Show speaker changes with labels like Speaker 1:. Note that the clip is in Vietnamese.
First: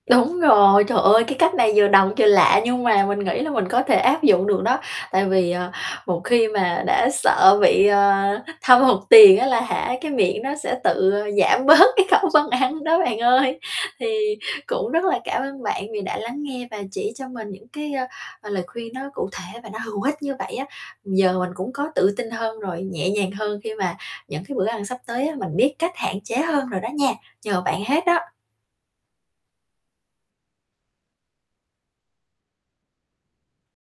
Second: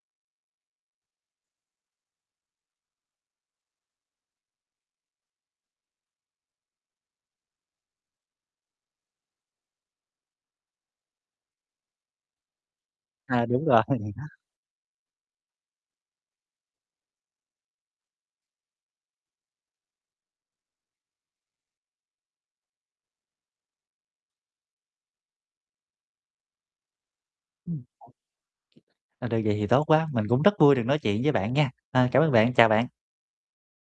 Speaker 1: Đúng rồi, trời ơi, cái cách này vừa độc vừa lạ nhưng mà mình nghĩ là mình có thể áp dụng được đó, tại vì, ờ, một khi mà đã sợ bị, ờ, thâm hụt tiền á là hả, cái miệng nó sẽ tự giảm bớt cái khẩu phân đó bạn
Speaker 2: À,
Speaker 1: ơi.
Speaker 2: đúng rồi.
Speaker 1: Thì cũng rất là cảm ơn bạn vì đã lắng nghe và chỉ cho mình những cái, ơ, ờ, lời khuyên nó cụ thể và nó hữu ích như vậy á. Giờ mình cũng có tự tin hơn rồi, nhẹ nhàng hơn khi mà những cái bữa ăn sắp tới á, mình biết cách hạn chế hơn rồi đó nha, nhờ
Speaker 2: Ừm.
Speaker 1: bạn
Speaker 2: [unintelligible]
Speaker 1: hết đó.
Speaker 2: Ờ, được vậy thì tốt quá, mình cũng rất vui được nói chuyện với bạn nha. Ờ, cảm ơn bạn, chào bạn.